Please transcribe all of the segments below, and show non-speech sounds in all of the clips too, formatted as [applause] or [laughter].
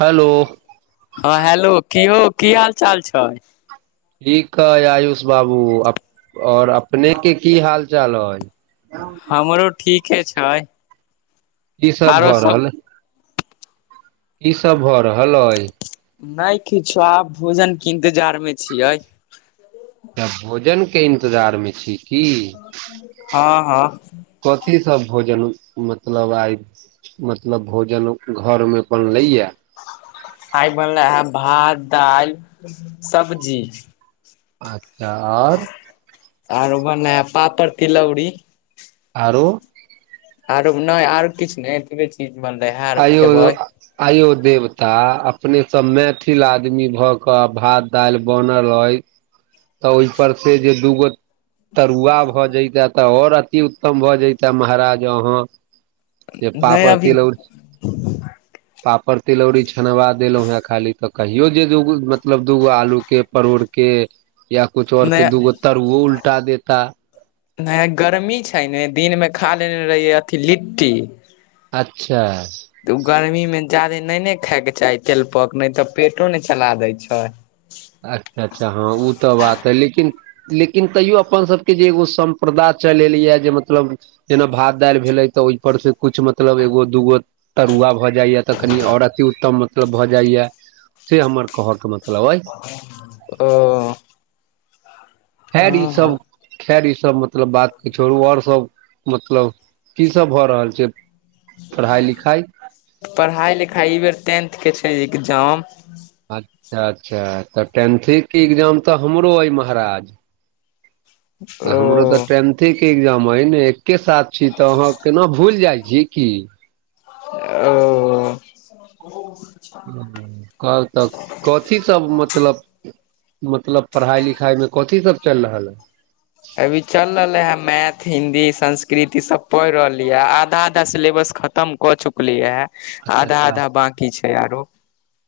हलो हँ हेलो, कि यौ की हाल चाल छै? ठीक हइ आयुष बाबू अपन ओर अपने कऽ की हाल चाल हइ? हमरो ठीके छैय की सब भऽ रहल? क सब भऽ रहल अइ? नहि किछो, आब भोजन कऽ इंतजार मे छियै अच्छा तऽ भोजनके इन्तजारमे छी की हँ हँ कथी सभ भोजन मतलब आइ? मतलब भोजन घर मे बनलेया। आइ बनले है भात, दाइल, सब्जी। अच्छा आर आरो बने ह पापड़, तिलौरी आरो आरो नहि, आरो किछु ने, एतबे चीज बनले ह आरो खेबै आइयो देवता अपनेसँ मैथिल आदमी भऽ कऽ भाद दाइल बनल रहय, तऽ ओहि पर से जे दूग तरुआ भ जइत तऽ ओर अति उत्तम भए जइ तऽ महाराज अहाँ जे नहि पापड़, अभी तिलोड़ी पापड़, तिलौड़ी छनबा देलहूँ खाली त कहियो जे दूगो ऊ मतलब दूगो आलू के, परोड़के य कुछ और के दूगो नहि तरुओ उलटा देता नहि गर्मी छै ने, दिन मे खा लेने रहिये अथि लिट्टी अच्छा। तऽ गर्मी मे जादे नहि ने खाय के चाही तेलपक, नहि तऽ पेटो ने चला दै छै। अच्छा अच्छा हँ ओ तऽ बात है लेकिन। लेकिन तैयो अपन सभके जे एगो सम्प्रदा चलि एलैए जे मतलब। जेना भात, दाइल भेलै तऽ ओहिपर से कुछु मतलब एगो दूगो तरुआ भऽ जाइए तऽ कनि आओर अति उत्तम मतलब भऽ जाइए। से हमर कहऽके मतलब अइ। ओ। हैड ई हँ सभ हँ खैर ईसभ मतलब बात छैर आओर सभ मतलब की सभ भऽ रहल छै पढ़ाइ लिखाइ। पढ़ाइ लिखाइ ई बेर टेथ के छै एग्जाम अच्छा अच्छा तऽ टेथे के एग्जाम तऽ हमरो अइ महाराज [inaudible] हमरो तऽ टे अ के एग्जाम हय ने एके साथ छी त अहाँ केना भूल जाइ छियै की ओ कहल तऽ कथी सभ मतलब मतलब पढ़ाई लिखाई मे कथी सभ चल रहल है अभी चल रहले है मैथ हिन्दी संस्कृत ई सभ पढ़ रहली है आधा आधा सिलेबस खत खतम कऽ चुकलियै हे अच्छा आधा अच्छा आधा बकी छै आरो।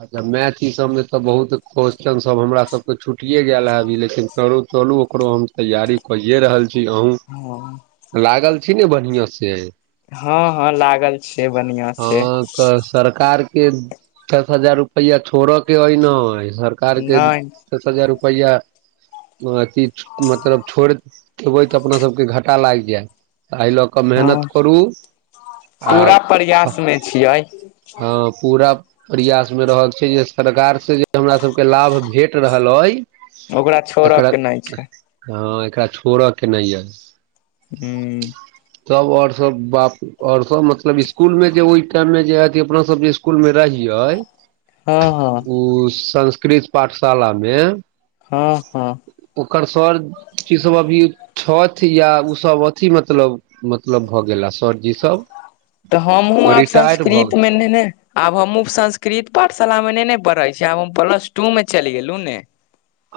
अच्छा मैथ ईसभमे तऽ बहुत क्वेस चनसभ हमरासके छुटिए गेल हँ अभी लेकिन तरुत चलू ओकरो हम तैयारी कहि रहल छी अ हँ लागल छी ने बढ़िआ से हँ हँ लागल छियै बढ़िआँ ह से तऽ सरकार के दस हजार रुपैआ छोड़ऽ के हइ ने सरकार के नहि दस हजार रुपैआ। अथी मतलब छोड़ि देबै तऽ अपना सभके घाटा लागि जायत तऽ एहि लऽ कऽ मेहनत हँ करू पूरा प्रयास मे छियै हँ पूरा। प्रयास मे रहक छै जे सरकार से जे हमरा सभके लाभ भेट रहल आइ ओकरा छोड़ऽ एकरा के नहि छै हँ एकरा छोड़य के नहि यइ। हू सब और सब बाप और सब मतलब स्कूल में जे ओहि टाइम में जे ह अपना सब स्कूल में रहहि हँ हँ ओ संस्कृत पाठशाला मे हँ हँ ओकर सर की सब अभी छथि या ओसभ अथिी मतलब मतलब भऽ गेला सरजी सब तऽ हमहूँ आब रिटायर भऽ गेल संस्कृतमे ने ने आब हमहू संस्कृत पाठशाला मे नहि ने पढ़ै छीिय आब हम प्लस टू मे चलि गेलहु ने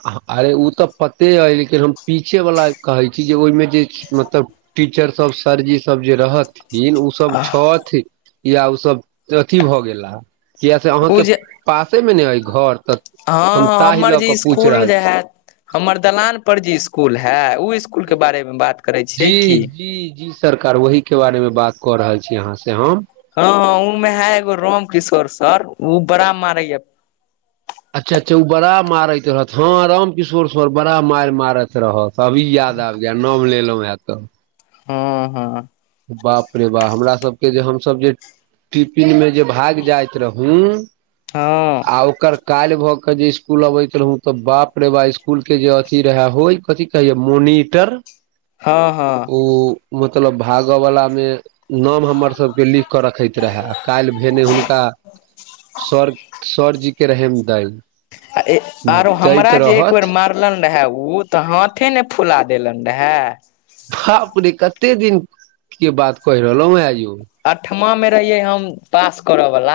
अरे ओ तऽ पते अइ लेकिन हम पीछे वला कहै छी जे ओहिमे जे मतलब टीचर सब सरजी सब जे रहथिन ओ सब छथि या ओसभ अथी भऽ गेला किया से ओ अहाँके जे पासे मऽ नऽ अय घर तऽ हँ हम हँ ताहि हमर लऽ कऽ जे पूछि स्कूल रहल जे है हमर दलान पर जी स्कूल है उ स्कूल कऽ छी बारे में बात करै छियै जी की जी जी सरकार ओहि कऽ बारे मे बात कऽ रहल छी अहाँ से हम हँ हँ उमें है एगो राम किशोर सर ओ बड़ा मारै यऽ अच्छा अच्छा ओ बड़ा मारैत रहत हं राम किशोर सर बड़ा मार मारत रहऽ अभी याद आब गेल नाम लेलहुँ हेँ तऽ हँ हँ बाप रे बाप हमरा सबके जे हमसभ जे टिफिन में जे भाग जाइत रहू हँ आ ओकर काल्हि भऽ कऽ जे स्कुल अबैत रहौ तऽ बाप रे बाप स्कुलके जे अथी रहै होइ कथी कहियौ मोनीटर हँ हँ ओ मतलब भागऽ वला मऽ नाम हमरसभके लिख कऽ रखैत रहए काल्हि भेने हुनका सर सरजी के रहम दइ आरो हमरा जे एक बेर मार फलनि रहे ओ तऽ हाथे नऽ फुला देलन रहेय बाप रे कते दििन कऽ बात कहि रहलहु हें यो अठमा मऽ रहियै हम पास करयवला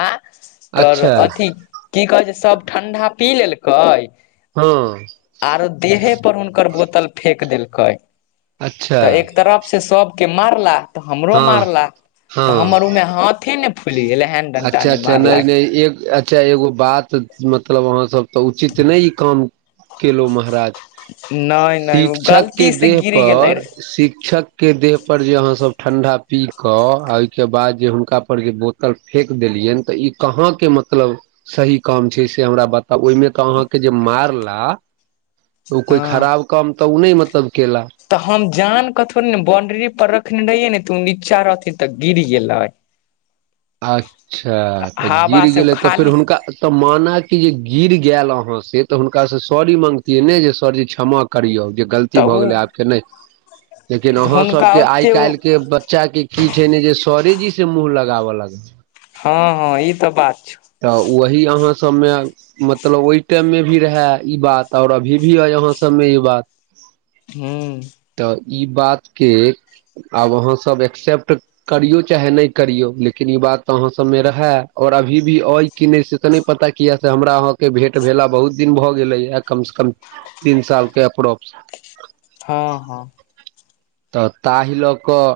तो अच्छा अथी की कहै छै सभ ठं्डा पी लेलकै हँ आरो देहे पर हुनकर बोतल फेेक देलकै अच्छा तऽ एक तरफ सऽ सब के मारला तऽ हमरो हँ मारला तऽ हँ हमर उमे हाथे नऽ फुलि गेलै हेन डंटा अच्छा ने अच्छा मारले नहि नहि एक अच्छा एगो बात मतलब अहाँ सब तऽ उचित नहि ई काम केलहु महाराज नहि नहि ओ शिक्षक के गलती से देह गिर गेलै पर रहे शिक्षक के देह पर जे अहाँ सब ठण्डा पीक कऽ आओर ओहिके बाद जे हुनका पर जे बोतल फेक देलियअनि तऽ ई कहाँ के मतलब सही काम छै से हमरा बता तऽ ओहिमे तऽ अहाँके जे मारला तऽ ओ कोई हँ खराब कम तऽ ओ नहि मतलब केला तऽ हम जान के थोड़ी बाउंड्री पर रखने रहियै ने तऽ नीचा रहथि तऽ गिर गेले [inaudible] अच्छा त गिर से गेलै तऽ फेर खाली हुनका तऽ मान कि जे गिर गेल अहाँ से तऽ हुनका से सर ई माँगतियै ने जे सरज छमक करियौ जे गलती तऽ भऽ गेलै आब ओ के नहि लेकिन अहाँ हुनका सभके आइ ओते ओ काल्हि के बच्चा के कि छै ने जे सरेजी से मुँह लगाबय लग ह ह ई तऽ बात छौ तऽ वही अहाँ सभमे मतलब ओहि टाइम मे भी रहै ई बात आओर अभी भी हइ यहाँ सभमे ई बात हू। तऽ ई बात के आब अहाँ सभ एक्सेप्ट करियौ चाहे नहि करियौ लेकिन ई बात अहाँ सभमे रहै और अभी। भी अ कि नहि से तऽ नहि पता किया से हमरा अहाँकेँ भेट भेला बहुत दिन भऽ गेलैय कम से कम तीन साल के अप्रोप्स। ह ह तऽ ताहि लोक कऽ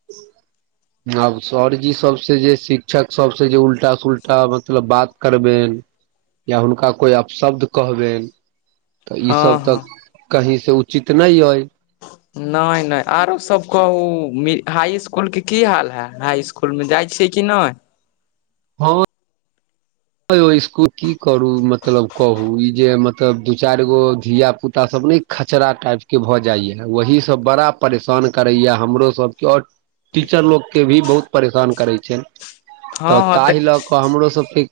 [inaudible] आब सरजी सभसँ जे शिक्षक सभसँ जे उल्टा सु उल्टा मतलब बात करबे या हुनका कोई अपशब्द कहबनि। तऽ हँ ईसभ तऽ हँ कही से उचित नहि आइ नहि नहि आरो सभ कहू हाई इकुल के की हाल है हाई इकूल इसकुल मे जाइ छियै कि नहि ह ह यौ इसकुल की करू मतलब कहू ई जे मतलब दू चारि गो धिया पुता सभ नहि खचरा टाइपके भ जाइए ओहीसभ बड़ा परेशान करैए हमरोसभके आओर टीचर लोकके भी बहुत परेशान करैत छै हँ तऽ हँ ताहि लऽ कऽ हमरोसभके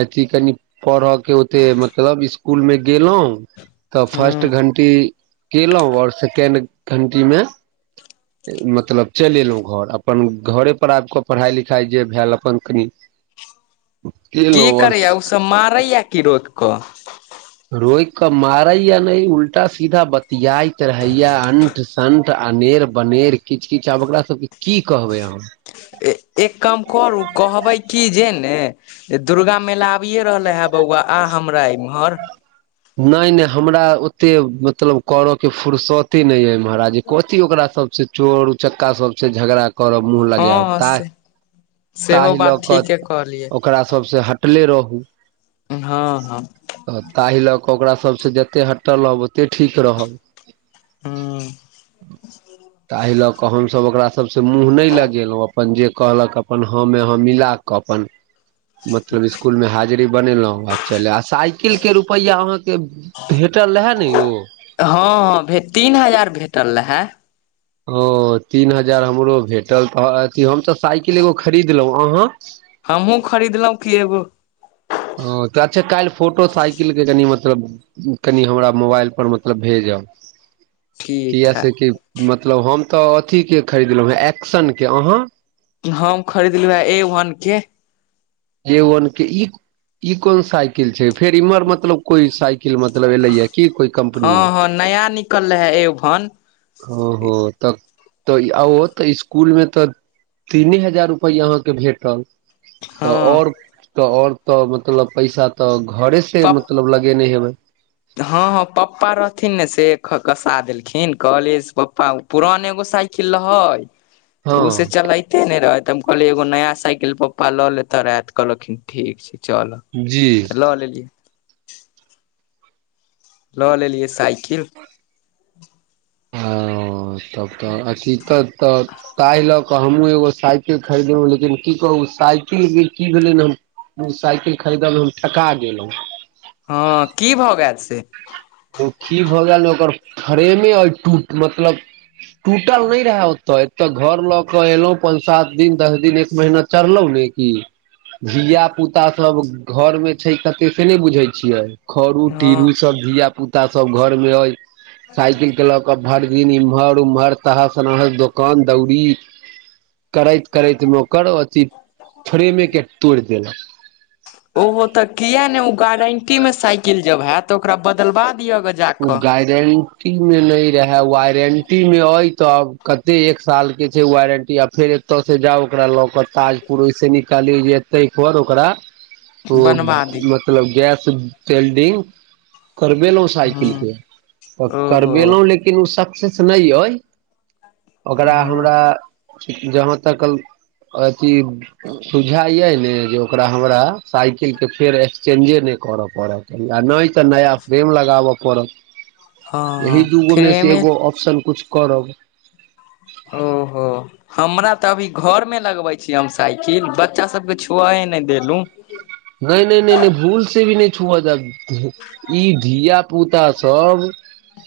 अथी कनि पढ़य के ओते मतलब स्कुल मे गेलहूँ तऽ फर्स्ट ह घंटी कयलहुँ आओर सेकेण्ड घण्टी मे [inaudible] मतलब चलि एलहुँ घर अपन घरे पर आबि कऽ पढ़ाइ लिखाइ जे भेल अपन कनि केलहुँ कि करैया आओर ओसभ मारैया क रोक कऽ रोकि कऽ मारैया नहि उल्टा सीधा बतियाइत रहैया आ संन्ठ अनेर बनेर किछु किछु आब ओकरा सभके की कहबै अह एक कम करू कहबै कि जे ने दुर्गा मेला आबिए रहले है बौआ आ हमरा इम्हर नहि नहि हमरा ओते मतलब कर के फुुरसते नहि य महाराज कथी ओकरा सभ से चोर उचक्का सभ से झगड़ा करब मुँह हँ लगायब हँ ता से सेहो ताहि लऽ बात कऽ ठीके कहलियै। ओकरा सभसँ हटले रहू ह ह तऽ ताहि लऽ कऽ ओकरा सभसँ जतेक हटल रहब ओतेक ठीक रहब। ह तै लऽ कऽ तऽ हमसभ ओकरा सभसँ मुँह नहि लगेलहुँ अपन जे कहलक अपन ह मे हा मिलाक अपन मतलब इसकुलमे हाजरी बनेलहुँ आ चल आ साइ। साइकिल के रुपैआ अहाँकेँ भेटल रहे ने य ह ह भे तीन हजार भेटल रहे ओ तीन हजार हमरो भेटल तऽ अथि हम त साइकिल एगो खरीदलहूँ अहाँ हमहूँ खरीद लहु कि एगो। ह त अच्छा काल्हि फोटो साइकिल के कनि मतलब कनि हमरा मोबाइल पर मतलब भेजब। ठीक किया है से कि मतलब हम तऽ अथिी के खरीदलहूँ हे एक्शन के अहाँ हम खरीदलॅ हे ए वन के ए वन के ई कोन साइकिल छै फेर इम्हर मतलब कोई साइकिल मतलब एलै हैं की कोइ कम्पनी हँ हँ नया निकल रहे है ए वन ओ हो तब तऽ आ त इसकुल मे तऽ तीने हजार रुपैआ अहाँकेँ भेटल तऽ ओर हँ तऽ ओर मतलब पैसा तऽ घरे से मतलब लगेने हेबै ह ह पप्पा रहथिन ने से कसा देलखिन कहलियै से पप्पा पुरान एगो साइकिल रहै तऽ उस हँ चल के ने रहेत हम कहल एगो नया साइकिल पप्पा लऽ लेते रह कहलखिन ठीक छै चल। जी। लऽ लेलिए लऽ लेलि साइकिल तब तऽ अथि तऽ तहिल हमहूँ एगो साइकिल खरीदलहुँ लेकिन कि कह ओ साइकिलके कि भेलनि साइकिल खरीदऽ हम ठका गेलहूँ हँ कि भऽ गेल से ओ कि भऽ गेल ने ओकर फ्रेमे अ टूट मतलब टूटल नहि रहा होत। त घर लऽ क एलहुँ पाँच सात दिन दस दिन एक महीना चढ़लहुँ ने कि धिया पुता सभ घर मे छै कते से नहि बुझे छियै खरू तीरू हँ सभ धिय पुता सभ घर मे अइ साइकिल के लऽ कऽ भरि दिन एम्हर ओम्हर तह सनहस दोकान दौरी करैत करैत मे ओकर अथी फ्रेमे के तोड़ि देलकऽ ओहो तऽ किया ने ओ गारंटी में साइकिल जब हैत त ओकरा बदलवा दिया [unintelligible] वारण्टीमे नहि रहै वारण्टीमे अछि तऽ कते एक सालके छै वारण्टी आब फेर एतय से जाउ ओकरा लऽ कऽ ताजपुर ओहिस निकालियी जे एते पर ओकरा ओ बनवा दिय मतलब गैस तेलडिंग करबेल सा। हँ त ओहो करबेलहूँ लेकिन ओ सक्सेस नहि अइ ओकरा हमरा जहाँ तक अथि सुझा ये ने जे ओकरा हमरा साइकिल के फेर एक्सचेंजे नहि करऽ पड़त। नहि तऽ नया फ्रेम लगाब करब, एहि हँ दूगो मे से फ्रेमे एगो ऑप्शन कुछु करब। ओहो हमरा तऽ अभी घर मे लगबे छिय। हम साइकिल बच्चा सभके छुआए नहि देलू नहि नहि नहि भूल से भी नहि छुआ जा। ई धिय पुता सभ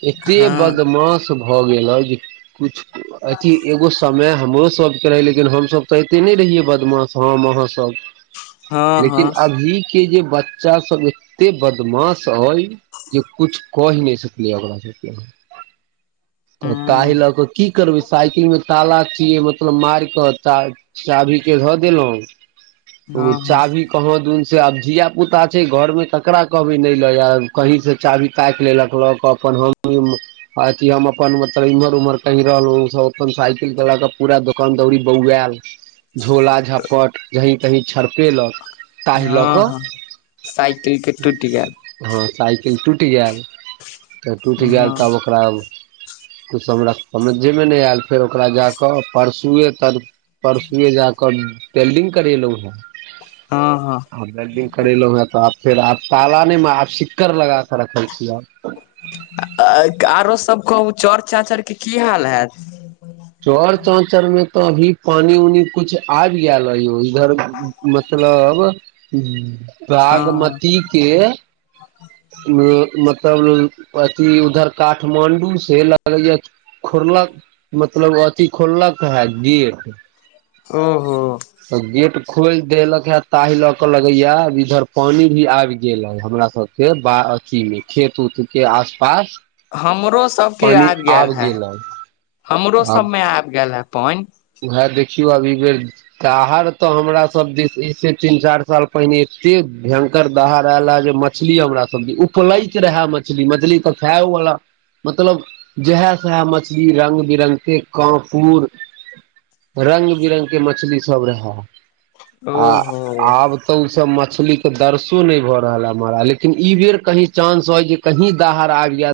एते हँ बदमाश भऽ गेल ह जे कछ अथी एगो समय हमरो सभके रहै लेकिन हमसभ तऽ एते नहि रहियै। बदमाश हम अहाँ सभ हँ हँ लेकिन अभी के जे बच्चा सभ एते बदमाश हय। जे कुछ कही नऽ सकलियै ओकरा सब [inaudible] तऽ ताहि लऽ कऽ की करबै साइकिल में ताला छिये। मतलब मार कऽ चा चाभी के धऽ देलहुं ओ हँ हँ चाभी कहाँ दून से आब धिया पुता छै। घर मऽ तऽ करा कहबै नहि ल कहीं से चाभी ताकि लेलक ल अपन हम अथी हम अपन मतलब इम्हर उम्हर कहि रहल सब अपन साइकिल चलााक पूरा दुोकान दौरीी बौआल झोला झपट कहीं कहीं छरपेलक ताहि लऽ हँ कऽ हँ सइकिल के टूटि गेल। हँ साइकिल टूटि गेलय तऽ टूटि गेल हँ तब ओकरा किछु हमरा समझेमे नहि आयल फेर ओकरा जा कऽ परसुए त परसुए जा कऽ ओकर वेल्डिंग करेलहुं हेँ हँ हँ आ बडिंग करेलो हैं तऽ फर तालान मे सिक्करर लगााक रखल छियै। आरो सब कहू चर चाचरके की हाल हयैत। चर चाँचर में तऽ अभी पानि उनी कुछ आबि गेल। ह यौ इधर मतलब हँ बागमती के मतलब अथी उधर काठमाण्डू सऽ लगै या खर्ला मतलब अथी खोललक है। गेट ओहो तऽ गेट खोलि देलक हे ताहि लऽ के लगैया। इधर पानी भी आबि गेल हे। हमरा सब के ब अथमे खेत उत के आस पास हमरो सबके आबि गेल हे। हमरो आब सबमे आबि गेल हे। पानि उएह देखियौ अभ ई बेर दहार तऽ हमरा सब दिस तीन चार साल पहिने एते भयंकर दहड़ आयल हे। जे म मछली हमरा सभ उपलैत रहए मछली मछली तऽ खायओवला मतलब जहे सहे मछली रंग बिरंग से काफुर रंग बिरंग कऽ मछली सब रहे। आ ओहो आब तऽ ओसभ मछली के दर्शो नहि भऽ रहल ह मरा लेकिन ई बेर कही चानंस ह जे कहीँ दाहर आबि जाय।